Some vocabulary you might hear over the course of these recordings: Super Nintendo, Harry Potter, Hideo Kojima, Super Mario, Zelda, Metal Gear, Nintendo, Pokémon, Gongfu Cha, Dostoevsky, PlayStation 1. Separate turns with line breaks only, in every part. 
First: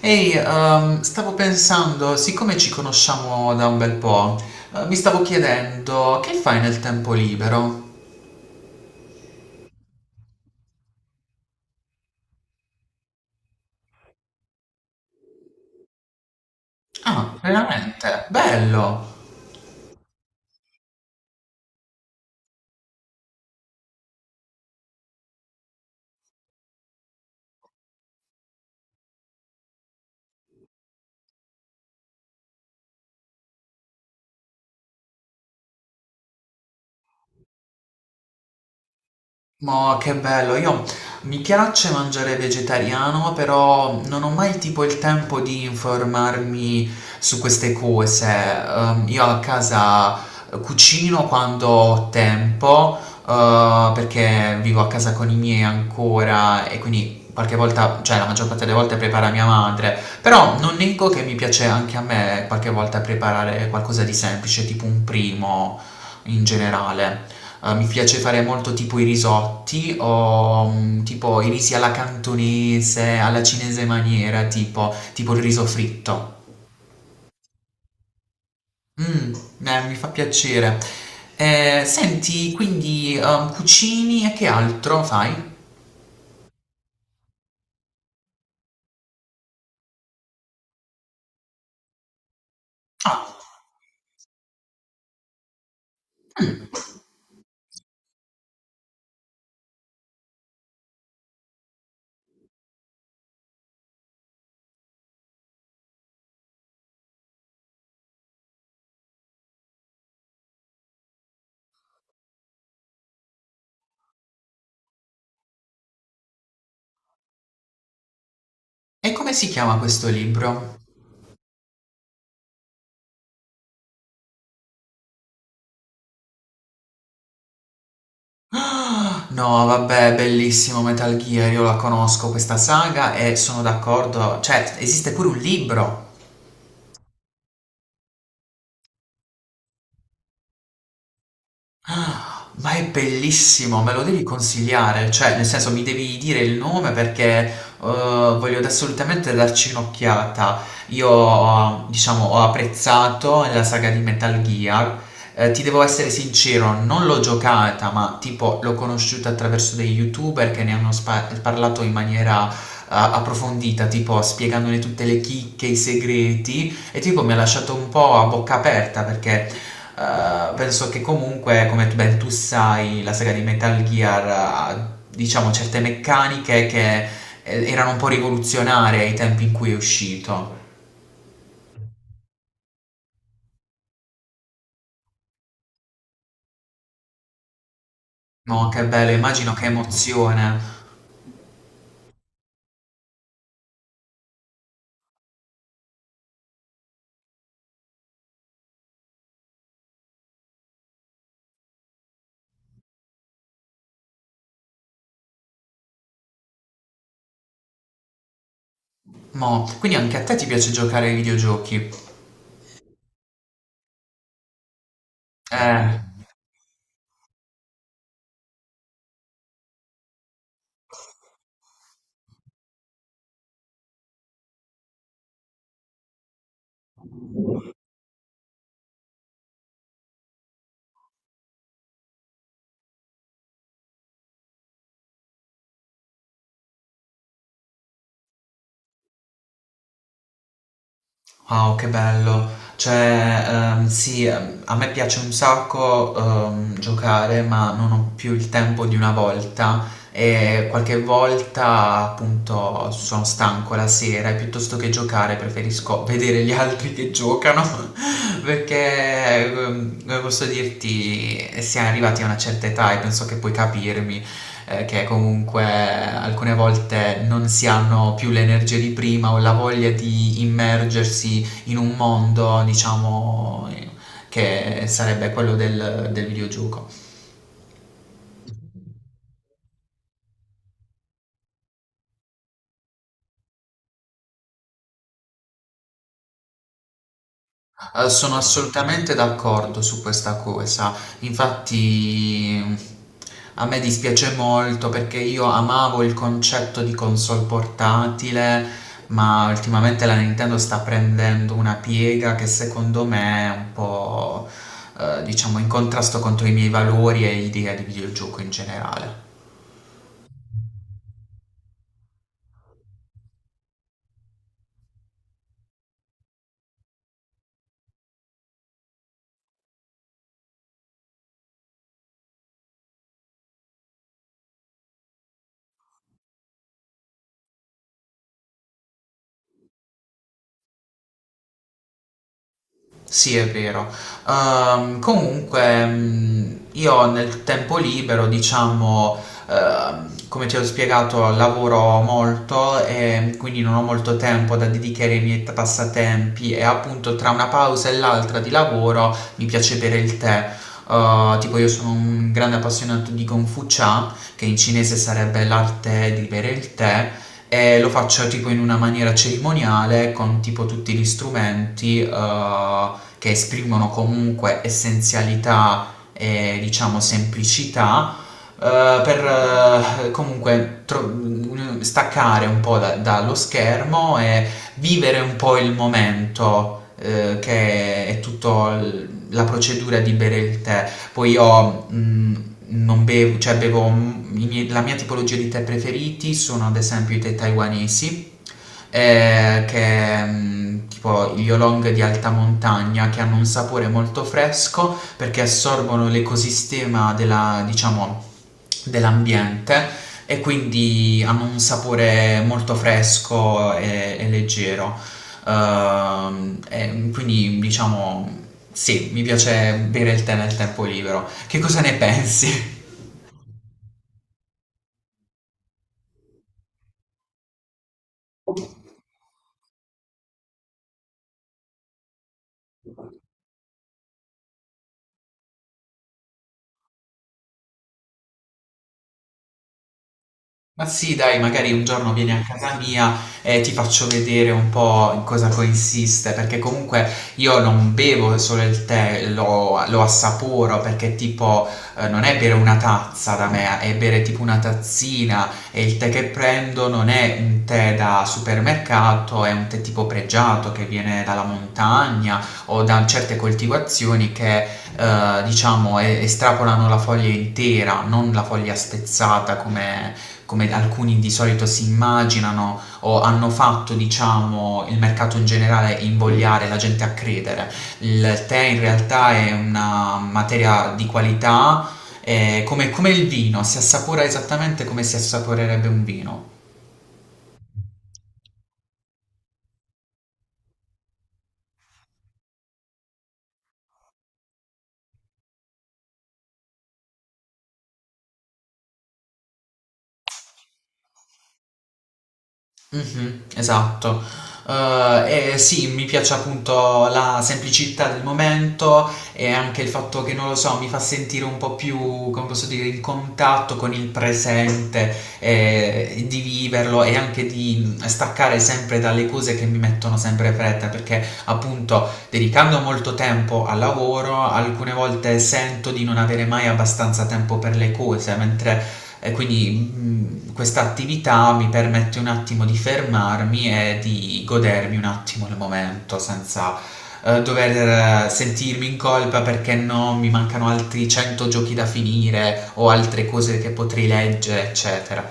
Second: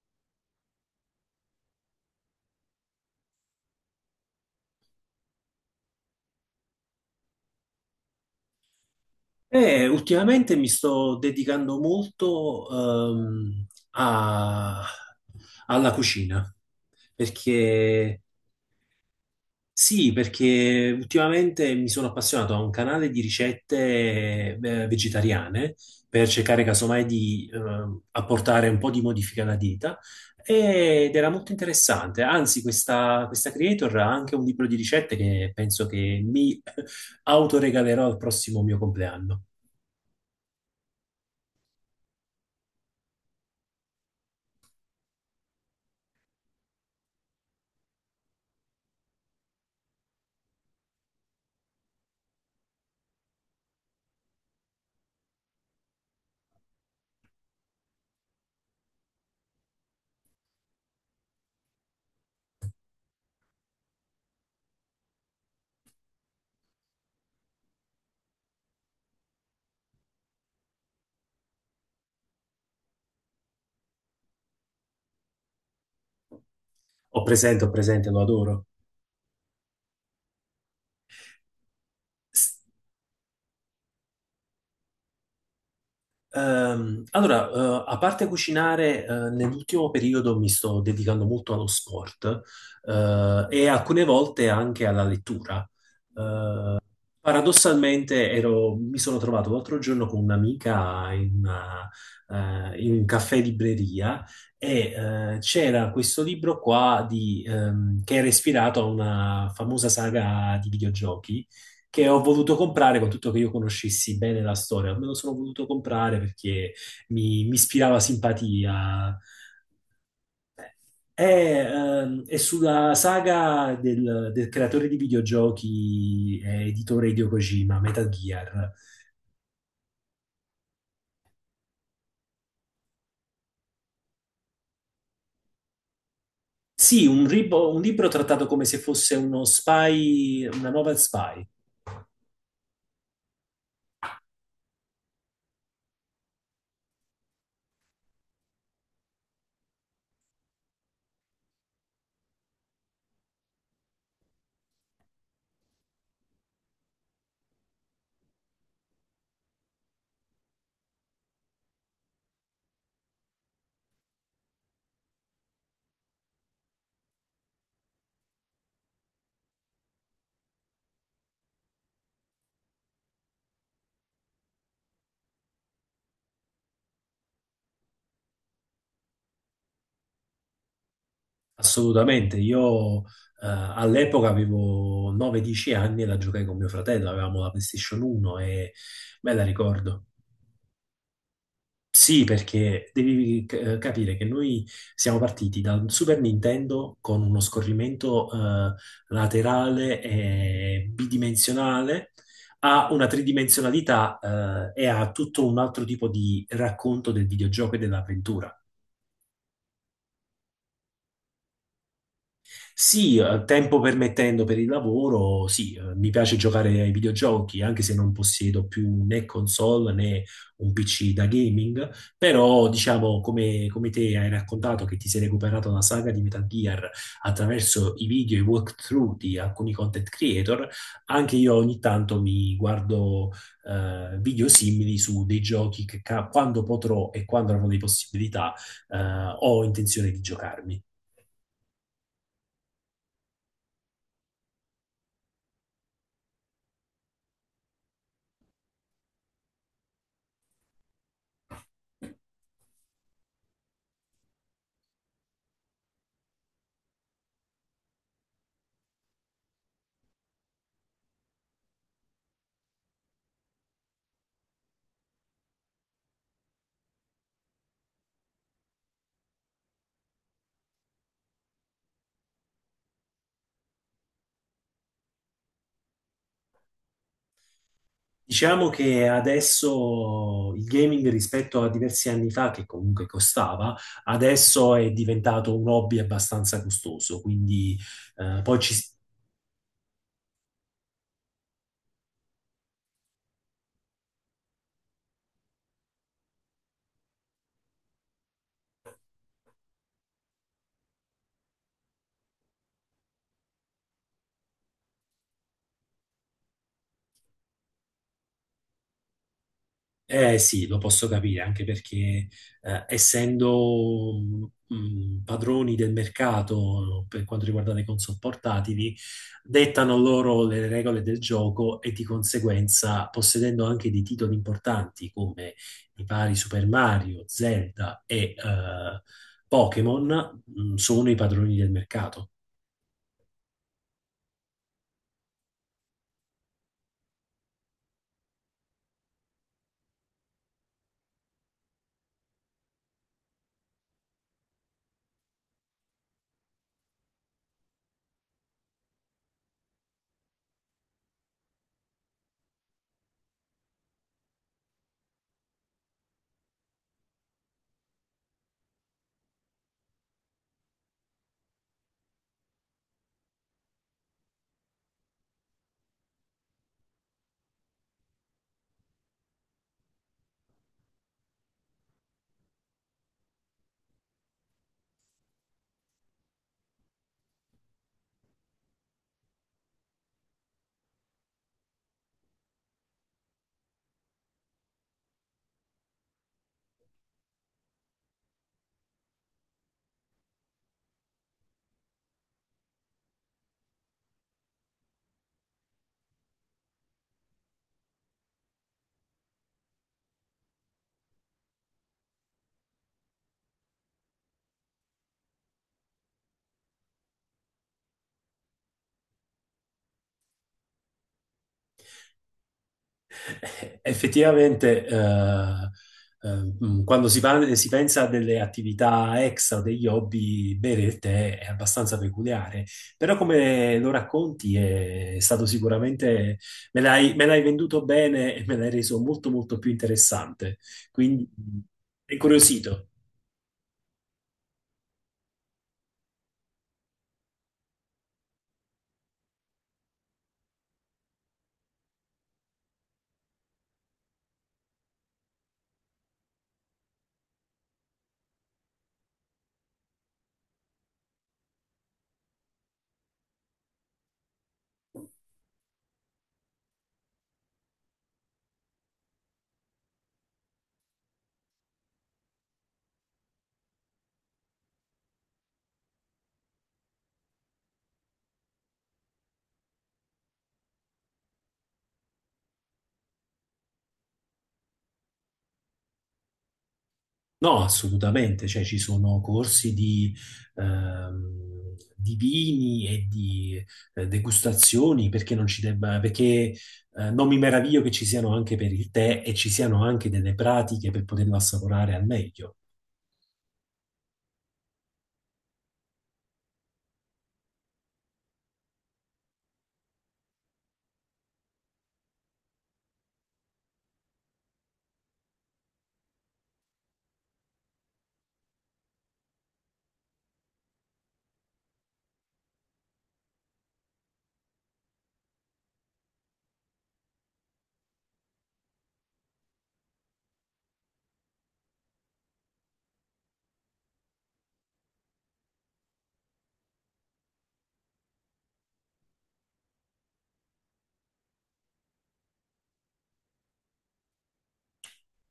Ehi, stavo pensando, siccome ci conosciamo da un bel po', mi stavo chiedendo che fai nel tempo libero?
Ultimamente mi sto dedicando molto ehm, a- alla cucina,
Ah,
perché
veramente? Bello!
sì, perché ultimamente mi sono appassionato a un canale di ricette vegetariane per cercare casomai di apportare un po' di modifica alla dieta ed era molto interessante. Anzi, questa creator ha anche un libro di ricette che penso che mi autoregalerò al prossimo mio compleanno.
Ma che bello, io mi piace mangiare vegetariano, però non ho mai tipo il tempo di informarmi su queste cose. Io a casa cucino quando ho tempo, perché vivo a casa con i miei ancora e quindi qualche volta, cioè la maggior parte delle volte prepara mia madre, però non nego che mi piace anche a me qualche volta preparare qualcosa di semplice, tipo un primo in generale. Mi piace fare molto tipo i risotti o tipo i risi alla cantonese, alla cinese maniera, tipo il riso fritto.
Ho presente, lo adoro.
Mm, mi fa piacere. Senti,
S-
quindi cucini e che altro fai?
allora, a parte cucinare, nell'ultimo periodo mi sto dedicando molto allo sport,
Ah,
e alcune volte anche alla lettura.
mm.
Paradossalmente mi sono trovato l'altro giorno con un'amica in un caffè libreria e c'era questo libro qua che era ispirato a una famosa saga di videogiochi che ho voluto comprare con tutto che io conoscessi bene la storia. Me lo sono voluto comprare perché mi ispirava simpatia.
E come si chiama questo libro?
È, è sulla saga del creatore di videogiochi e editore Hideo Kojima, Metal Gear.
Ah, no, vabbè, bellissimo Metal Gear, io la conosco questa saga e sono d'accordo, cioè esiste pure un libro.
Sì, un libro trattato come se fosse uno spy, una novel spy,
Ma è bellissimo, me lo devi consigliare, cioè nel senso mi devi dire il nome perché voglio assolutamente darci un'occhiata. Io, diciamo, ho apprezzato la saga di Metal Gear. Ti devo essere sincero, non l'ho giocata, ma tipo l'ho conosciuta attraverso dei YouTuber che ne hanno parlato in maniera approfondita, tipo spiegandone tutte le chicche, i segreti. E tipo mi ha lasciato un po' a bocca aperta perché penso che comunque, come ben tu sai, la saga di Metal Gear ha diciamo certe meccaniche che erano un po' rivoluzionarie ai tempi in cui è uscito.
assolutamente. Io all'epoca avevo 9-10 anni e la giocai con mio fratello, avevamo la PlayStation 1
Mo,
e
che bello,
me la
immagino che
ricordo.
emozione.
Sì, perché devi capire che noi siamo partiti da un Super Nintendo con uno scorrimento laterale e bidimensionale a una tridimensionalità e a tutto un altro tipo di racconto del videogioco e dell'avventura.
Mo, quindi anche a te ti piace giocare ai videogiochi?
Sì, tempo permettendo per il lavoro, sì,
Eh.
mi piace giocare ai videogiochi, anche se non possiedo più né console né un PC da gaming, però diciamo come te hai raccontato che ti sei recuperato la saga di Metal Gear attraverso i video e i walkthrough di alcuni content creator, anche io ogni tanto mi guardo video simili su dei giochi che quando potrò e quando avrò le possibilità eh, ho intenzione di giocarmi.
Wow, che bello. Cioè, sì, a me piace un sacco giocare, ma non ho più il tempo di una volta e qualche volta appunto sono stanco la sera e piuttosto che giocare preferisco vedere gli altri che giocano perché, come posso dirti, siamo arrivati a una certa età e penso che puoi capirmi che comunque alcune volte non si hanno più l'energia di prima o la voglia di immergersi in un mondo, diciamo, che sarebbe quello del videogioco.
Diciamo che adesso il gaming rispetto a diversi anni fa, che comunque costava, adesso è diventato un hobby abbastanza costoso, quindi
Sono
eh, poi ci,
assolutamente d'accordo su questa cosa. Infatti a me dispiace molto perché io amavo il concetto di console portatile, ma ultimamente la Nintendo sta prendendo una piega che secondo me è un po', diciamo, in contrasto contro i miei valori e idee di videogioco in generale.
eh sì, lo posso capire, anche perché essendo padroni del mercato per quanto riguarda le console portatili, dettano loro le regole del gioco e di conseguenza, possedendo anche dei titoli importanti come i vari Super Mario, Zelda e Pokémon, sono i padroni del mercato.
Sì, è vero. Comunque, io nel tempo libero, diciamo, come ti ho spiegato, lavoro molto e quindi non ho molto tempo da dedicare ai miei passatempi e appunto tra una pausa e l'altra di lavoro mi piace bere il tè. Tipo io sono un grande appassionato di Gongfu Cha, che in cinese sarebbe l'arte di bere il tè. E lo faccio tipo in una maniera cerimoniale con tipo tutti gli strumenti, che esprimono comunque essenzialità e diciamo semplicità, per comunque staccare un po' dallo schermo e vivere un po' il momento che è tutta la procedura di bere il tè. Poi io non bevo, cioè bevo la mia tipologia di tè preferiti sono ad esempio i tè taiwanesi che tipo gli oolong di alta montagna che hanno un sapore molto fresco perché assorbono l'ecosistema della, diciamo, dell'ambiente e quindi hanno un sapore molto fresco e leggero. E quindi diciamo sì, mi piace bere il tè nel tempo libero. Che cosa ne pensi?
Effettivamente, eh, quando si pensa a delle attività extra o degli hobby, bere il tè è abbastanza peculiare, però come lo racconti è stato sicuramente, me l'hai venduto bene e me l'hai reso molto molto più interessante,
Ma sì,
quindi
dai, magari un
è
giorno vieni a casa
incuriosito.
mia e ti faccio vedere un po' in cosa consiste, perché comunque io non bevo solo il tè, lo assaporo, perché tipo non è bere una tazza da me, è bere tipo una tazzina e il tè che prendo non è un tè da supermercato, è un tè tipo pregiato che viene dalla montagna o da certe coltivazioni che diciamo, estrapolano la foglia intera, non la foglia spezzata come alcuni di solito si immaginano o hanno fatto, diciamo, il mercato in generale invogliare la gente a credere. Il tè in realtà è una materia di qualità, è come il vino, si assapora esattamente come si assaporerebbe un vino.
No, assolutamente, cioè ci sono corsi di vini e di degustazioni, perché non ci debba, perché non mi meraviglio che ci siano anche per il tè e ci siano anche delle pratiche per poterlo assaporare al meglio.
Mh-mh, esatto. E sì, mi piace appunto la semplicità del momento e anche il fatto che, non lo so, mi fa sentire un po' più, come posso dire, in contatto con il presente, di viverlo e anche di, staccare sempre dalle cose che mi mettono sempre fretta, perché appunto dedicando molto tempo al lavoro, alcune volte sento di non avere mai abbastanza tempo per le cose, mentre e quindi questa attività mi permette un attimo di fermarmi e di godermi un attimo il momento senza dover sentirmi in colpa perché no, mi mancano altri 100 giochi da finire o altre cose che potrei leggere, eccetera.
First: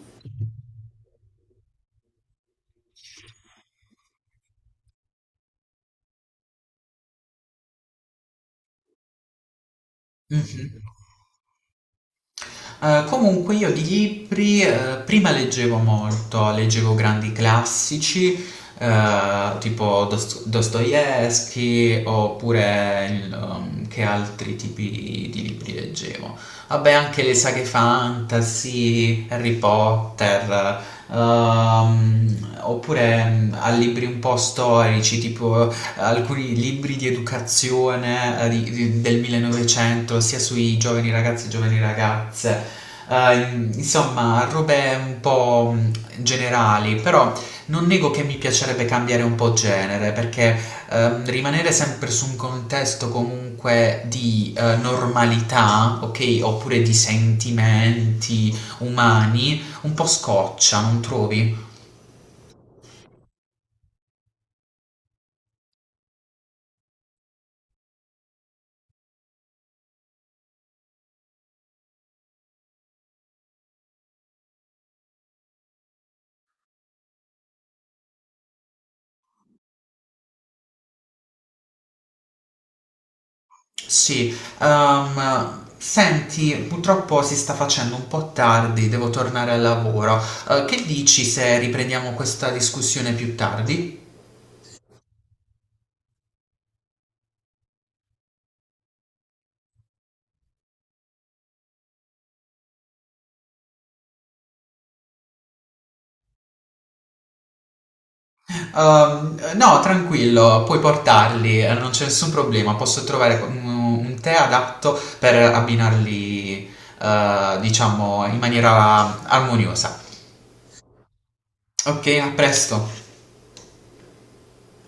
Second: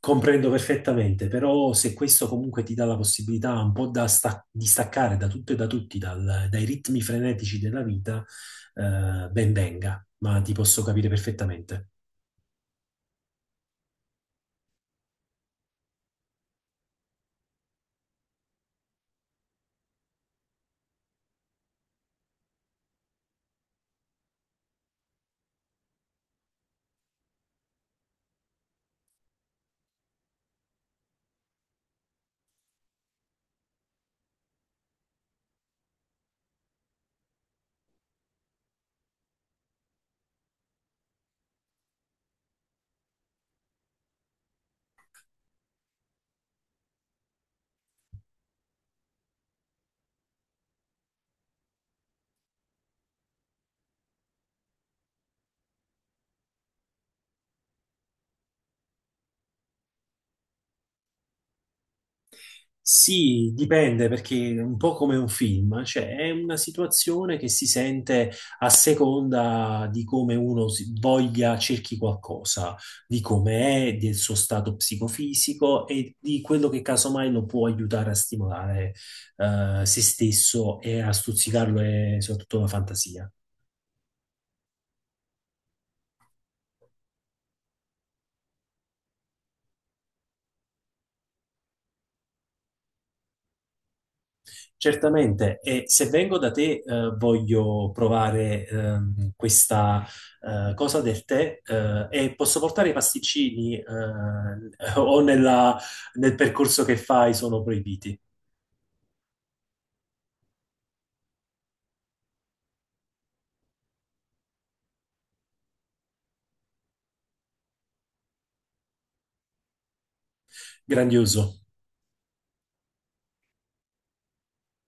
Comprendo perfettamente, però se questo comunque ti dà la possibilità un po' di staccare da tutto e da tutti, dai ritmi frenetici della vita, ben venga, ma ti
Mhm.
posso capire perfettamente.
Comunque io di libri prima leggevo molto, leggevo grandi classici tipo Dostoevsky oppure che altri tipi di libri leggevo. Vabbè, anche le saghe fantasy, Harry Potter, oppure a libri un po' storici tipo alcuni libri di educazione del 1900, sia sui giovani ragazzi e giovani ragazze. Eh, insomma, robe un po' generali, però non nego che mi piacerebbe cambiare un po' genere, perché rimanere sempre su un contesto comunque di normalità, ok, oppure di sentimenti umani, un po' scoccia, non trovi?
Sì, dipende perché è un po' come un film, cioè è una situazione che si sente a seconda di come uno voglia, cerchi qualcosa, di come è, del suo stato psicofisico e di quello che casomai lo può aiutare a stimolare se stesso e a stuzzicarlo e soprattutto la fantasia.
Sì, senti, purtroppo si sta facendo un po' tardi, devo tornare al lavoro. Che dici se riprendiamo questa discussione più tardi?
Certamente, e se vengo da te, voglio provare questa cosa del tè e posso portare i pasticcini o nella- nel percorso che fai sono proibiti.
No, tranquillo, puoi portarli, non c'è nessun problema, posso trovare un tè adatto per abbinarli, diciamo, in maniera armoniosa.
Grandioso.
Ok, a presto.